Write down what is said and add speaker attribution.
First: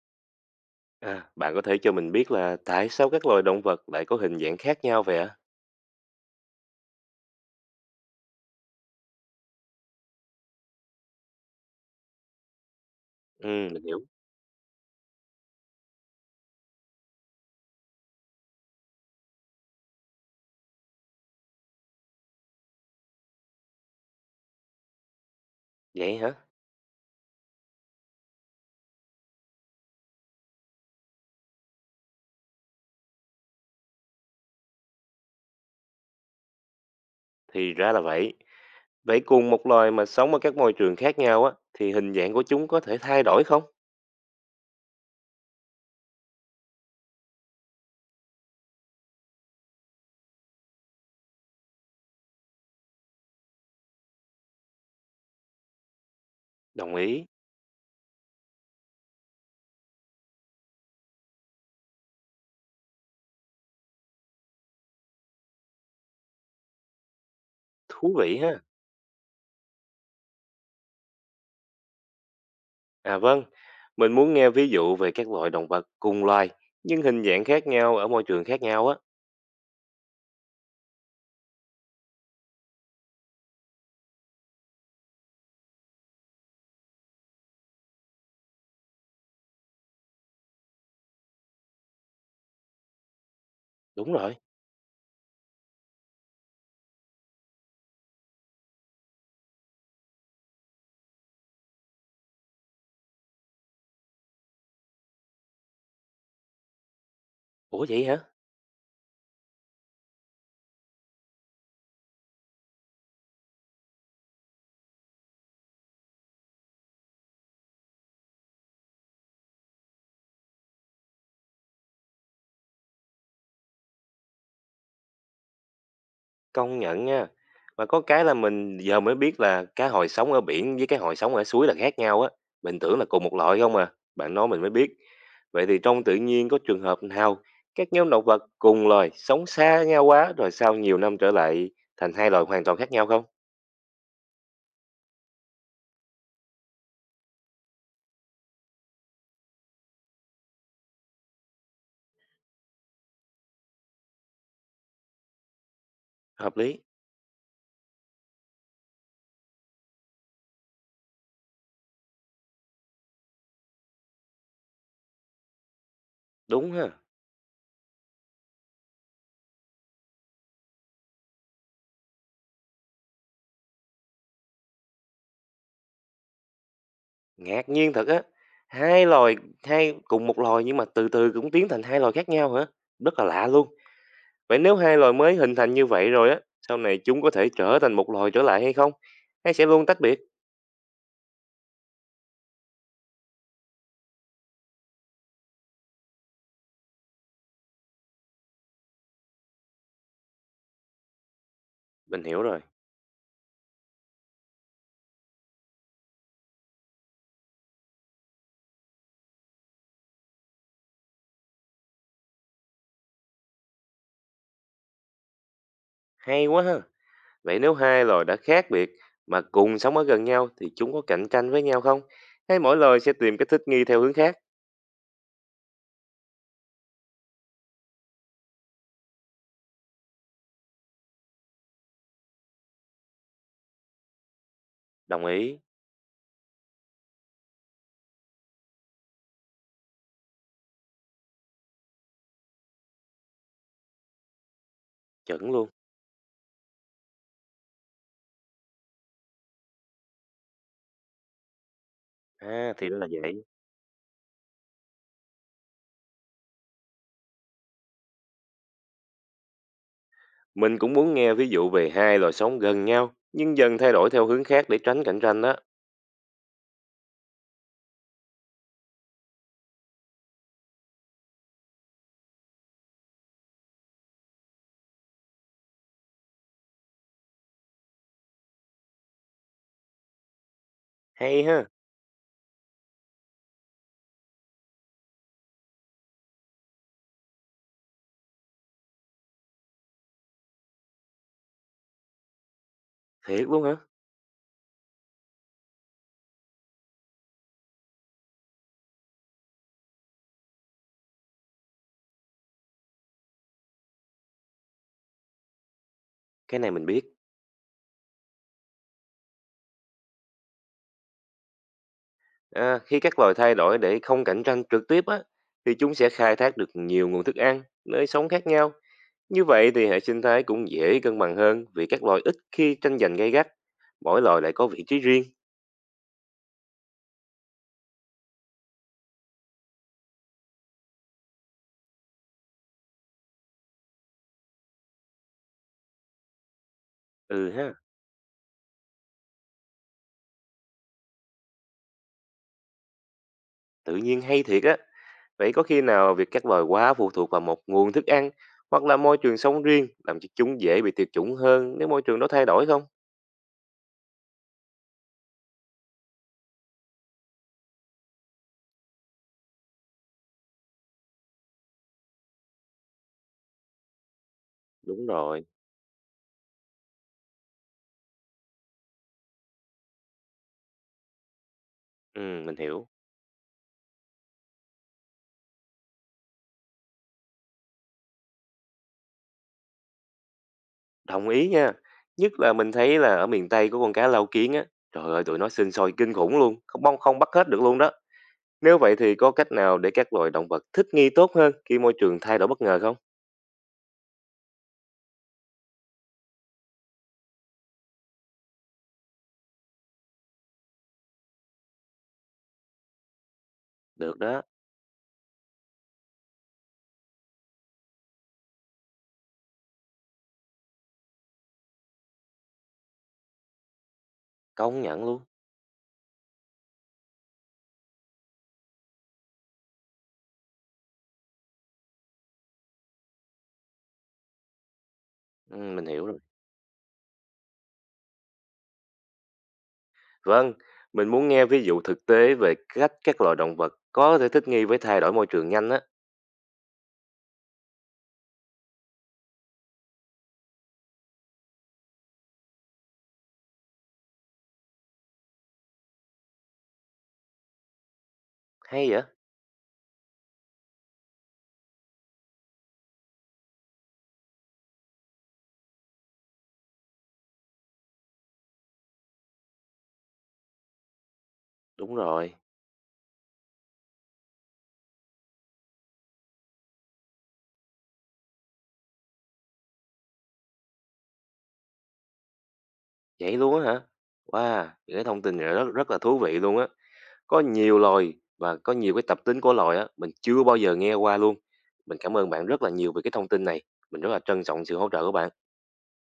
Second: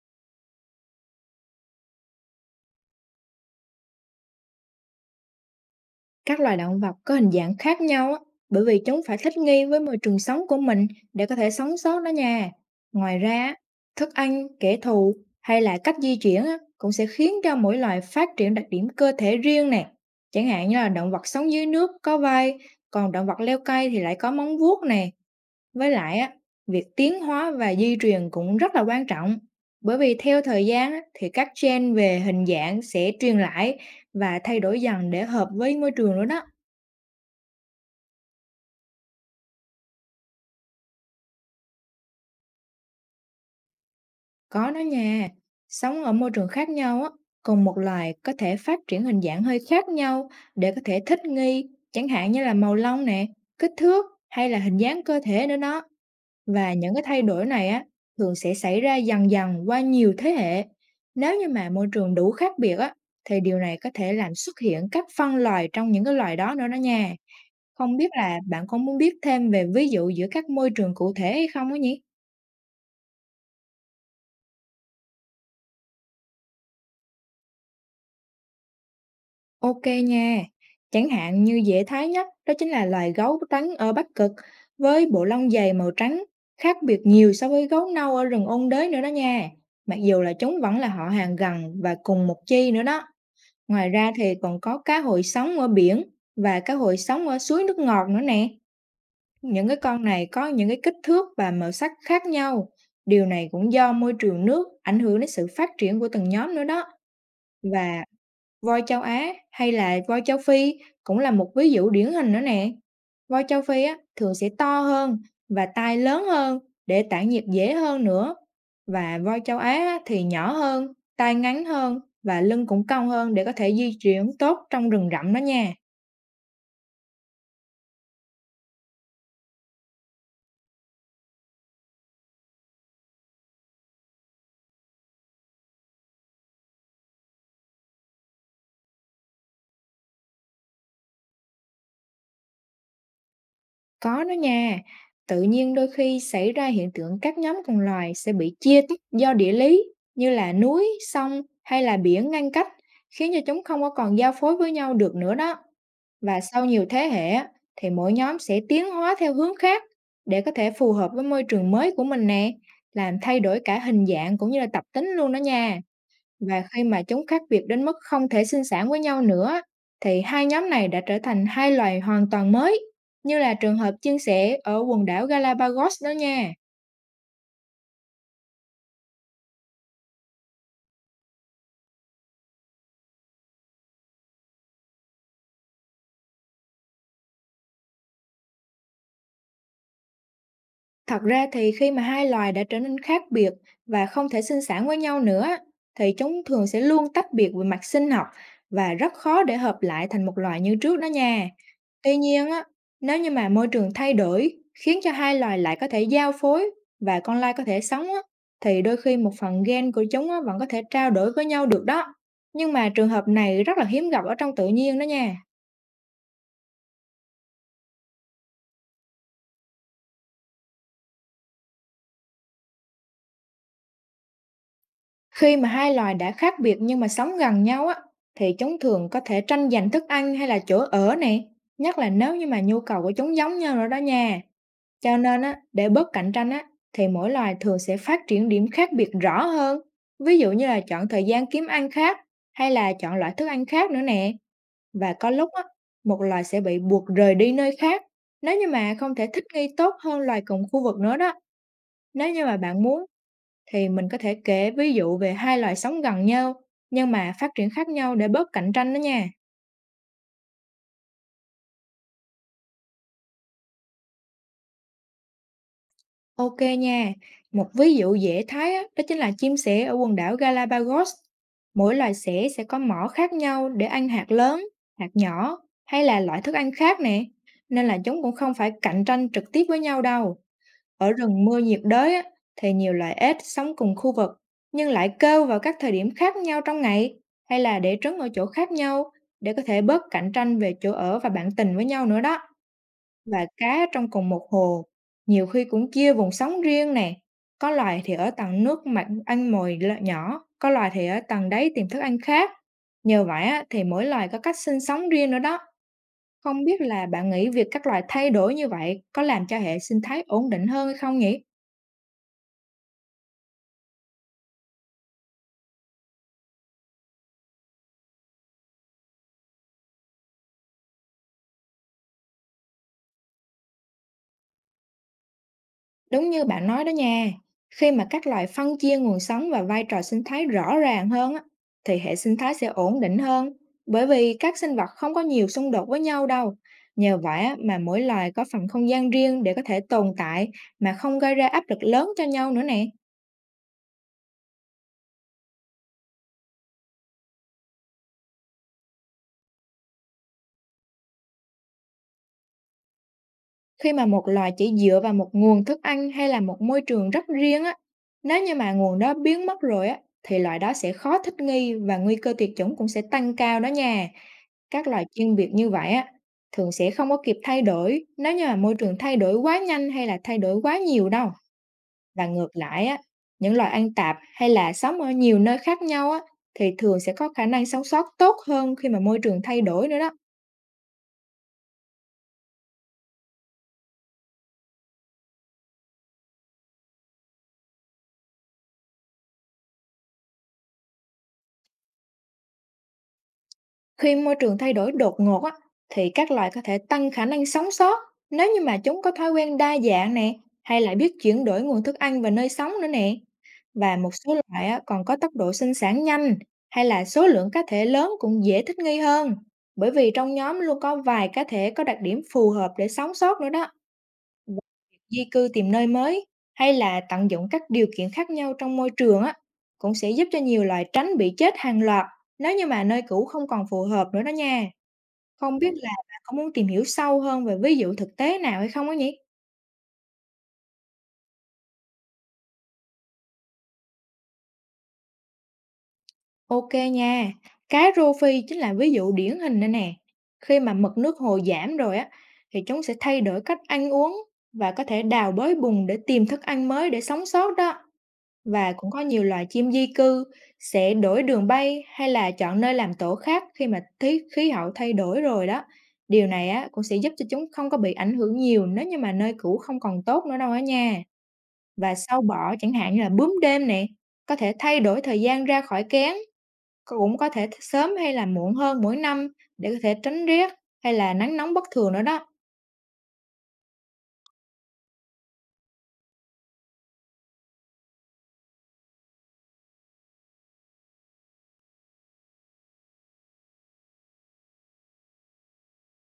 Speaker 1: À, bạn có thể cho mình biết là tại sao các loài động vật lại có hình dạng khác nhau vậy ạ?
Speaker 2: Các loài động vật có hình dạng khác nhau á, bởi vì chúng phải thích nghi với môi trường sống của mình để có thể sống sót đó nha. Ngoài ra,
Speaker 1: Ừ,
Speaker 2: á,
Speaker 1: mình hiểu.
Speaker 2: thức ăn, kẻ thù hay là cách di chuyển á, cũng sẽ khiến cho mỗi loài phát triển đặc điểm cơ thể riêng nè. Chẳng hạn như là động vật sống dưới nước có vai, còn động vật leo cây thì lại có móng vuốt nè. Với
Speaker 1: Vậy
Speaker 2: lại á,
Speaker 1: hả?
Speaker 2: việc tiến hóa và di truyền cũng rất là quan trọng. Bởi vì theo thời gian á, thì các gen về hình dạng sẽ truyền lại và thay đổi dần để hợp với môi trường nữa đó.
Speaker 1: Thì ra là vậy. Vậy cùng một loài mà sống ở các môi trường khác nhau á, thì hình dạng của chúng có thể thay đổi không?
Speaker 2: Có đó nha, sống ở môi trường khác nhau á, cùng một loài có thể phát triển hình dạng hơi khác nhau để có thể thích nghi, chẳng hạn như là màu lông nè, kích thước hay là hình dáng cơ thể nữa đó. Và những
Speaker 1: Đồng
Speaker 2: cái thay
Speaker 1: ý.
Speaker 2: đổi này á, thường sẽ xảy ra dần dần qua nhiều thế hệ. Nếu như mà môi trường đủ khác biệt á, thì điều này có thể làm xuất hiện các phân loài trong những cái loài đó nữa đó nha. Không biết
Speaker 1: Thú vị
Speaker 2: là
Speaker 1: ha.
Speaker 2: bạn có muốn biết thêm về ví dụ giữa các môi trường cụ thể hay không á nhỉ?
Speaker 1: À vâng, mình muốn nghe ví dụ về các loài động vật cùng loài, nhưng hình dạng khác nhau ở môi trường khác nhau á.
Speaker 2: Ok nha. Chẳng hạn như dễ thấy nhất, đó chính là loài gấu trắng ở Bắc Cực với bộ lông dày màu trắng, khác biệt nhiều so với gấu nâu ở rừng ôn đới nữa đó nha. Mặc dù là chúng vẫn là họ hàng gần và cùng một chi nữa đó. Ngoài ra
Speaker 1: Đúng
Speaker 2: thì
Speaker 1: rồi.
Speaker 2: còn có cá hồi sống ở biển và cá hồi sống ở suối nước ngọt nữa nè. Những cái con này có những cái kích thước và màu sắc khác nhau. Điều này cũng do môi trường nước ảnh hưởng đến sự phát triển của từng nhóm nữa đó.
Speaker 1: Ủa
Speaker 2: Và
Speaker 1: vậy hả?
Speaker 2: voi châu Á hay là voi châu Phi cũng là một ví dụ điển hình nữa nè. Voi châu Phi á, thường sẽ to hơn và tai lớn hơn để tản nhiệt dễ hơn nữa. Và voi châu Á á, thì nhỏ hơn, tai ngắn hơn và lưng cũng cong hơn để có thể di chuyển tốt trong rừng rậm đó nha.
Speaker 1: Công nhận nha. Mà có cái là mình giờ mới biết là cá hồi sống ở biển với cá hồi sống ở suối là khác nhau á. Mình tưởng là cùng một loại không à. Bạn nói mình mới biết. Vậy thì trong tự nhiên có trường hợp nào các nhóm động vật cùng loài sống xa nhau quá rồi sau nhiều năm trở lại thành hai loài hoàn toàn khác nhau không?
Speaker 2: Có đó nha. Tự nhiên đôi khi xảy ra hiện tượng các nhóm cùng loài sẽ bị chia tách do địa lý như là núi, sông hay là biển ngăn cách, khiến cho chúng không có còn giao phối với nhau được nữa đó. Và
Speaker 1: Hợp
Speaker 2: sau
Speaker 1: lý.
Speaker 2: nhiều thế hệ á, thì mỗi nhóm sẽ tiến hóa theo hướng khác để có thể phù hợp với môi trường mới của mình nè, làm thay đổi cả hình dạng cũng như là tập tính luôn đó nha. Và
Speaker 1: Đúng
Speaker 2: khi
Speaker 1: ha.
Speaker 2: mà chúng khác biệt đến mức không thể sinh sản với nhau nữa, thì hai nhóm này đã trở thành hai loài hoàn toàn mới, như là trường hợp chia sẻ ở quần đảo Galapagos đó nha.
Speaker 1: Ngạc nhiên thật á. Hai loài, hai cùng một loài nhưng mà từ từ cũng tiến thành hai loài khác nhau hả? Rất là lạ luôn. Vậy nếu hai loài mới hình thành như vậy rồi á, sau này chúng có thể trở thành một loài trở lại hay không? Hay sẽ luôn tách biệt?
Speaker 2: Thật ra thì khi mà hai loài đã trở nên khác biệt và không thể sinh sản với nhau nữa, thì chúng thường sẽ luôn tách biệt về mặt sinh học và rất khó để hợp lại thành một loài như trước đó nha. Tuy
Speaker 1: Mình hiểu
Speaker 2: nhiên
Speaker 1: rồi.
Speaker 2: á, nếu như mà môi trường thay đổi khiến cho hai loài lại có thể giao phối và con lai có thể sống á, thì đôi khi một phần gen của chúng á, vẫn có thể trao đổi với nhau được đó. Nhưng mà trường hợp này rất là hiếm gặp ở trong tự nhiên đó nha.
Speaker 1: Hay quá ha. Vậy nếu hai loài đã khác biệt mà cùng sống ở gần nhau thì chúng có cạnh tranh với nhau không? Hay mỗi loài sẽ tìm cách thích nghi theo hướng khác?
Speaker 2: Khi mà hai loài đã khác biệt nhưng mà sống gần nhau á, thì chúng thường có thể tranh giành thức ăn hay là chỗ ở nè, nhất là nếu như mà nhu cầu của chúng giống nhau rồi đó nha. Cho
Speaker 1: Đồng
Speaker 2: nên
Speaker 1: ý.
Speaker 2: á, để bớt cạnh tranh á, thì mỗi loài thường sẽ phát triển điểm khác biệt rõ hơn. Ví dụ như là chọn thời gian kiếm ăn khác hay là chọn loại thức ăn khác nữa nè. Và có
Speaker 1: Chuẩn
Speaker 2: lúc á,
Speaker 1: luôn.
Speaker 2: một loài sẽ bị buộc rời đi nơi khác nếu như mà không thể thích nghi tốt hơn loài cùng khu vực nữa đó. Nếu như mà
Speaker 1: À
Speaker 2: bạn
Speaker 1: thì đó
Speaker 2: muốn
Speaker 1: là vậy.
Speaker 2: thì mình có thể kể ví dụ về hai loài sống gần nhau nhưng mà phát triển khác nhau để bớt cạnh tranh đó nha.
Speaker 1: Mình cũng muốn nghe ví dụ về hai loài sống gần nhau nhưng dần thay đổi theo hướng khác để tránh cạnh tranh đó.
Speaker 2: Ok nha, một ví dụ dễ thấy á, đó chính là chim sẻ ở quần đảo Galapagos. Mỗi loài sẻ sẽ có mỏ khác nhau để ăn hạt lớn, hạt nhỏ hay là loại thức ăn khác nè. Nên là chúng cũng không phải cạnh tranh trực tiếp với nhau đâu. Ở rừng
Speaker 1: Hay
Speaker 2: mưa
Speaker 1: ha.
Speaker 2: nhiệt đới á, thì nhiều loài ếch sống cùng khu vực nhưng lại kêu vào các thời điểm khác nhau trong ngày hay là để trứng ở chỗ khác nhau để có thể bớt cạnh tranh về chỗ ở và bạn tình với nhau nữa đó. Và
Speaker 1: Thiệt luôn hả?
Speaker 2: cá trong cùng một hồ nhiều khi cũng chia vùng sống riêng nè. Có loài thì ở tầng nước mặt ăn nhỏ, có loài thì ở tầng đáy tìm thức ăn khác. Nhờ vậy á, thì mỗi loài có cách sinh sống riêng nữa đó.
Speaker 1: Cái
Speaker 2: Không
Speaker 1: này
Speaker 2: biết
Speaker 1: mình biết.
Speaker 2: là bạn nghĩ việc các loài thay đổi như vậy có làm cho hệ sinh thái ổn định hơn hay không nhỉ?
Speaker 1: À, khi các loài thay đổi để không cạnh tranh trực tiếp á, thì chúng sẽ khai thác được nhiều nguồn thức ăn, nơi sống khác nhau. Như vậy thì hệ sinh thái cũng dễ cân bằng hơn vì các loài ít khi tranh giành gay gắt. Mỗi loài lại có vị trí riêng.
Speaker 2: Đúng như bạn nói đó nha, khi mà các loài phân chia nguồn sống và vai trò sinh thái rõ ràng hơn á, thì hệ sinh thái sẽ ổn định hơn, bởi vì các sinh vật không có nhiều xung đột với nhau đâu. Nhờ vậy
Speaker 1: Ừ
Speaker 2: á,
Speaker 1: ha,
Speaker 2: mà mỗi loài có phần không gian riêng để có thể tồn tại mà không gây ra áp lực lớn cho nhau nữa nè.
Speaker 1: tự nhiên hay thiệt á. Vậy có khi nào việc các loài quá phụ thuộc vào một nguồn thức ăn hoặc là môi trường sống riêng làm cho chúng dễ bị tuyệt chủng hơn nếu môi trường đó thay đổi không?
Speaker 2: Khi mà một loài chỉ dựa vào một nguồn thức ăn hay là một môi trường rất riêng á, nếu như mà nguồn đó biến mất rồi á, thì loài đó sẽ khó thích nghi và nguy cơ tuyệt chủng cũng sẽ tăng cao đó nha. Các loài
Speaker 1: Đúng
Speaker 2: chuyên
Speaker 1: rồi,
Speaker 2: biệt như vậy á, thường sẽ không có kịp thay đổi nếu như mà môi trường thay đổi quá nhanh hay là thay đổi quá nhiều đâu.
Speaker 1: ừ,
Speaker 2: Và ngược
Speaker 1: mình
Speaker 2: lại
Speaker 1: hiểu.
Speaker 2: á, những loài ăn tạp hay là sống ở nhiều nơi khác nhau á, thì thường sẽ có khả năng sống sót tốt hơn khi mà môi trường thay đổi nữa đó.
Speaker 1: Đồng ý nha. Nhất là mình thấy là ở miền Tây có con cá lau kiến á, trời ơi tụi nó sinh sôi kinh khủng luôn, không bông không bắt hết được luôn đó. Nếu vậy thì có cách nào để các loài động vật thích nghi tốt hơn khi môi trường thay đổi bất ngờ không?
Speaker 2: Khi môi trường thay đổi đột ngột á, thì các loài có thể tăng khả năng sống sót nếu như mà chúng có thói quen đa dạng nè, hay là biết chuyển đổi nguồn thức ăn và nơi sống nữa nè. Và một
Speaker 1: Được
Speaker 2: số
Speaker 1: đó,
Speaker 2: loại á, còn có tốc độ sinh sản nhanh hay là số lượng cá thể lớn cũng dễ thích nghi hơn. Bởi vì trong nhóm luôn có vài cá thể có đặc điểm phù hợp để sống sót nữa đó. Và
Speaker 1: công
Speaker 2: việc
Speaker 1: nhận luôn.
Speaker 2: di cư tìm nơi mới hay là tận dụng các điều kiện khác nhau trong môi trường á, cũng sẽ giúp cho nhiều loài tránh bị chết hàng loạt nếu như mà nơi cũ không còn phù hợp nữa đó nha,
Speaker 1: Ừ,
Speaker 2: không biết
Speaker 1: mình
Speaker 2: là
Speaker 1: hiểu rồi.
Speaker 2: bạn có muốn tìm hiểu sâu hơn về ví dụ thực tế nào hay không á nhỉ?
Speaker 1: Vâng, mình muốn nghe ví dụ thực tế về cách các loài động vật có thể thích nghi với thay đổi môi trường nhanh á.
Speaker 2: Ok nha, cá rô phi chính là ví dụ điển hình đây nè. Khi mà mực nước hồ giảm rồi á, thì chúng sẽ thay đổi cách ăn uống và có thể đào bới bùn để tìm thức ăn mới để sống sót đó. Và
Speaker 1: Hay
Speaker 2: cũng có
Speaker 1: vậy?
Speaker 2: nhiều loài chim di cư sẽ đổi đường bay hay là chọn nơi làm tổ khác khi mà khí khí hậu thay đổi rồi đó. Điều này á cũng sẽ giúp cho chúng không có bị ảnh hưởng nhiều nếu như mà nơi cũ không còn tốt nữa đâu á nha. Và
Speaker 1: Đúng
Speaker 2: sâu
Speaker 1: rồi,
Speaker 2: bọ chẳng hạn như là bướm đêm nè, có thể thay đổi thời gian ra khỏi kén, cũng có thể sớm hay là muộn hơn mỗi năm để có thể tránh rét hay là nắng nóng bất thường nữa đó.
Speaker 1: vậy luôn á hả? Wow, những cái thông tin này rất rất là thú vị luôn á. Có nhiều loài và có nhiều cái tập tính của loài á, mình chưa bao giờ nghe qua luôn. Mình cảm ơn bạn rất là nhiều về cái thông tin này. Mình rất là trân trọng sự hỗ trợ của bạn.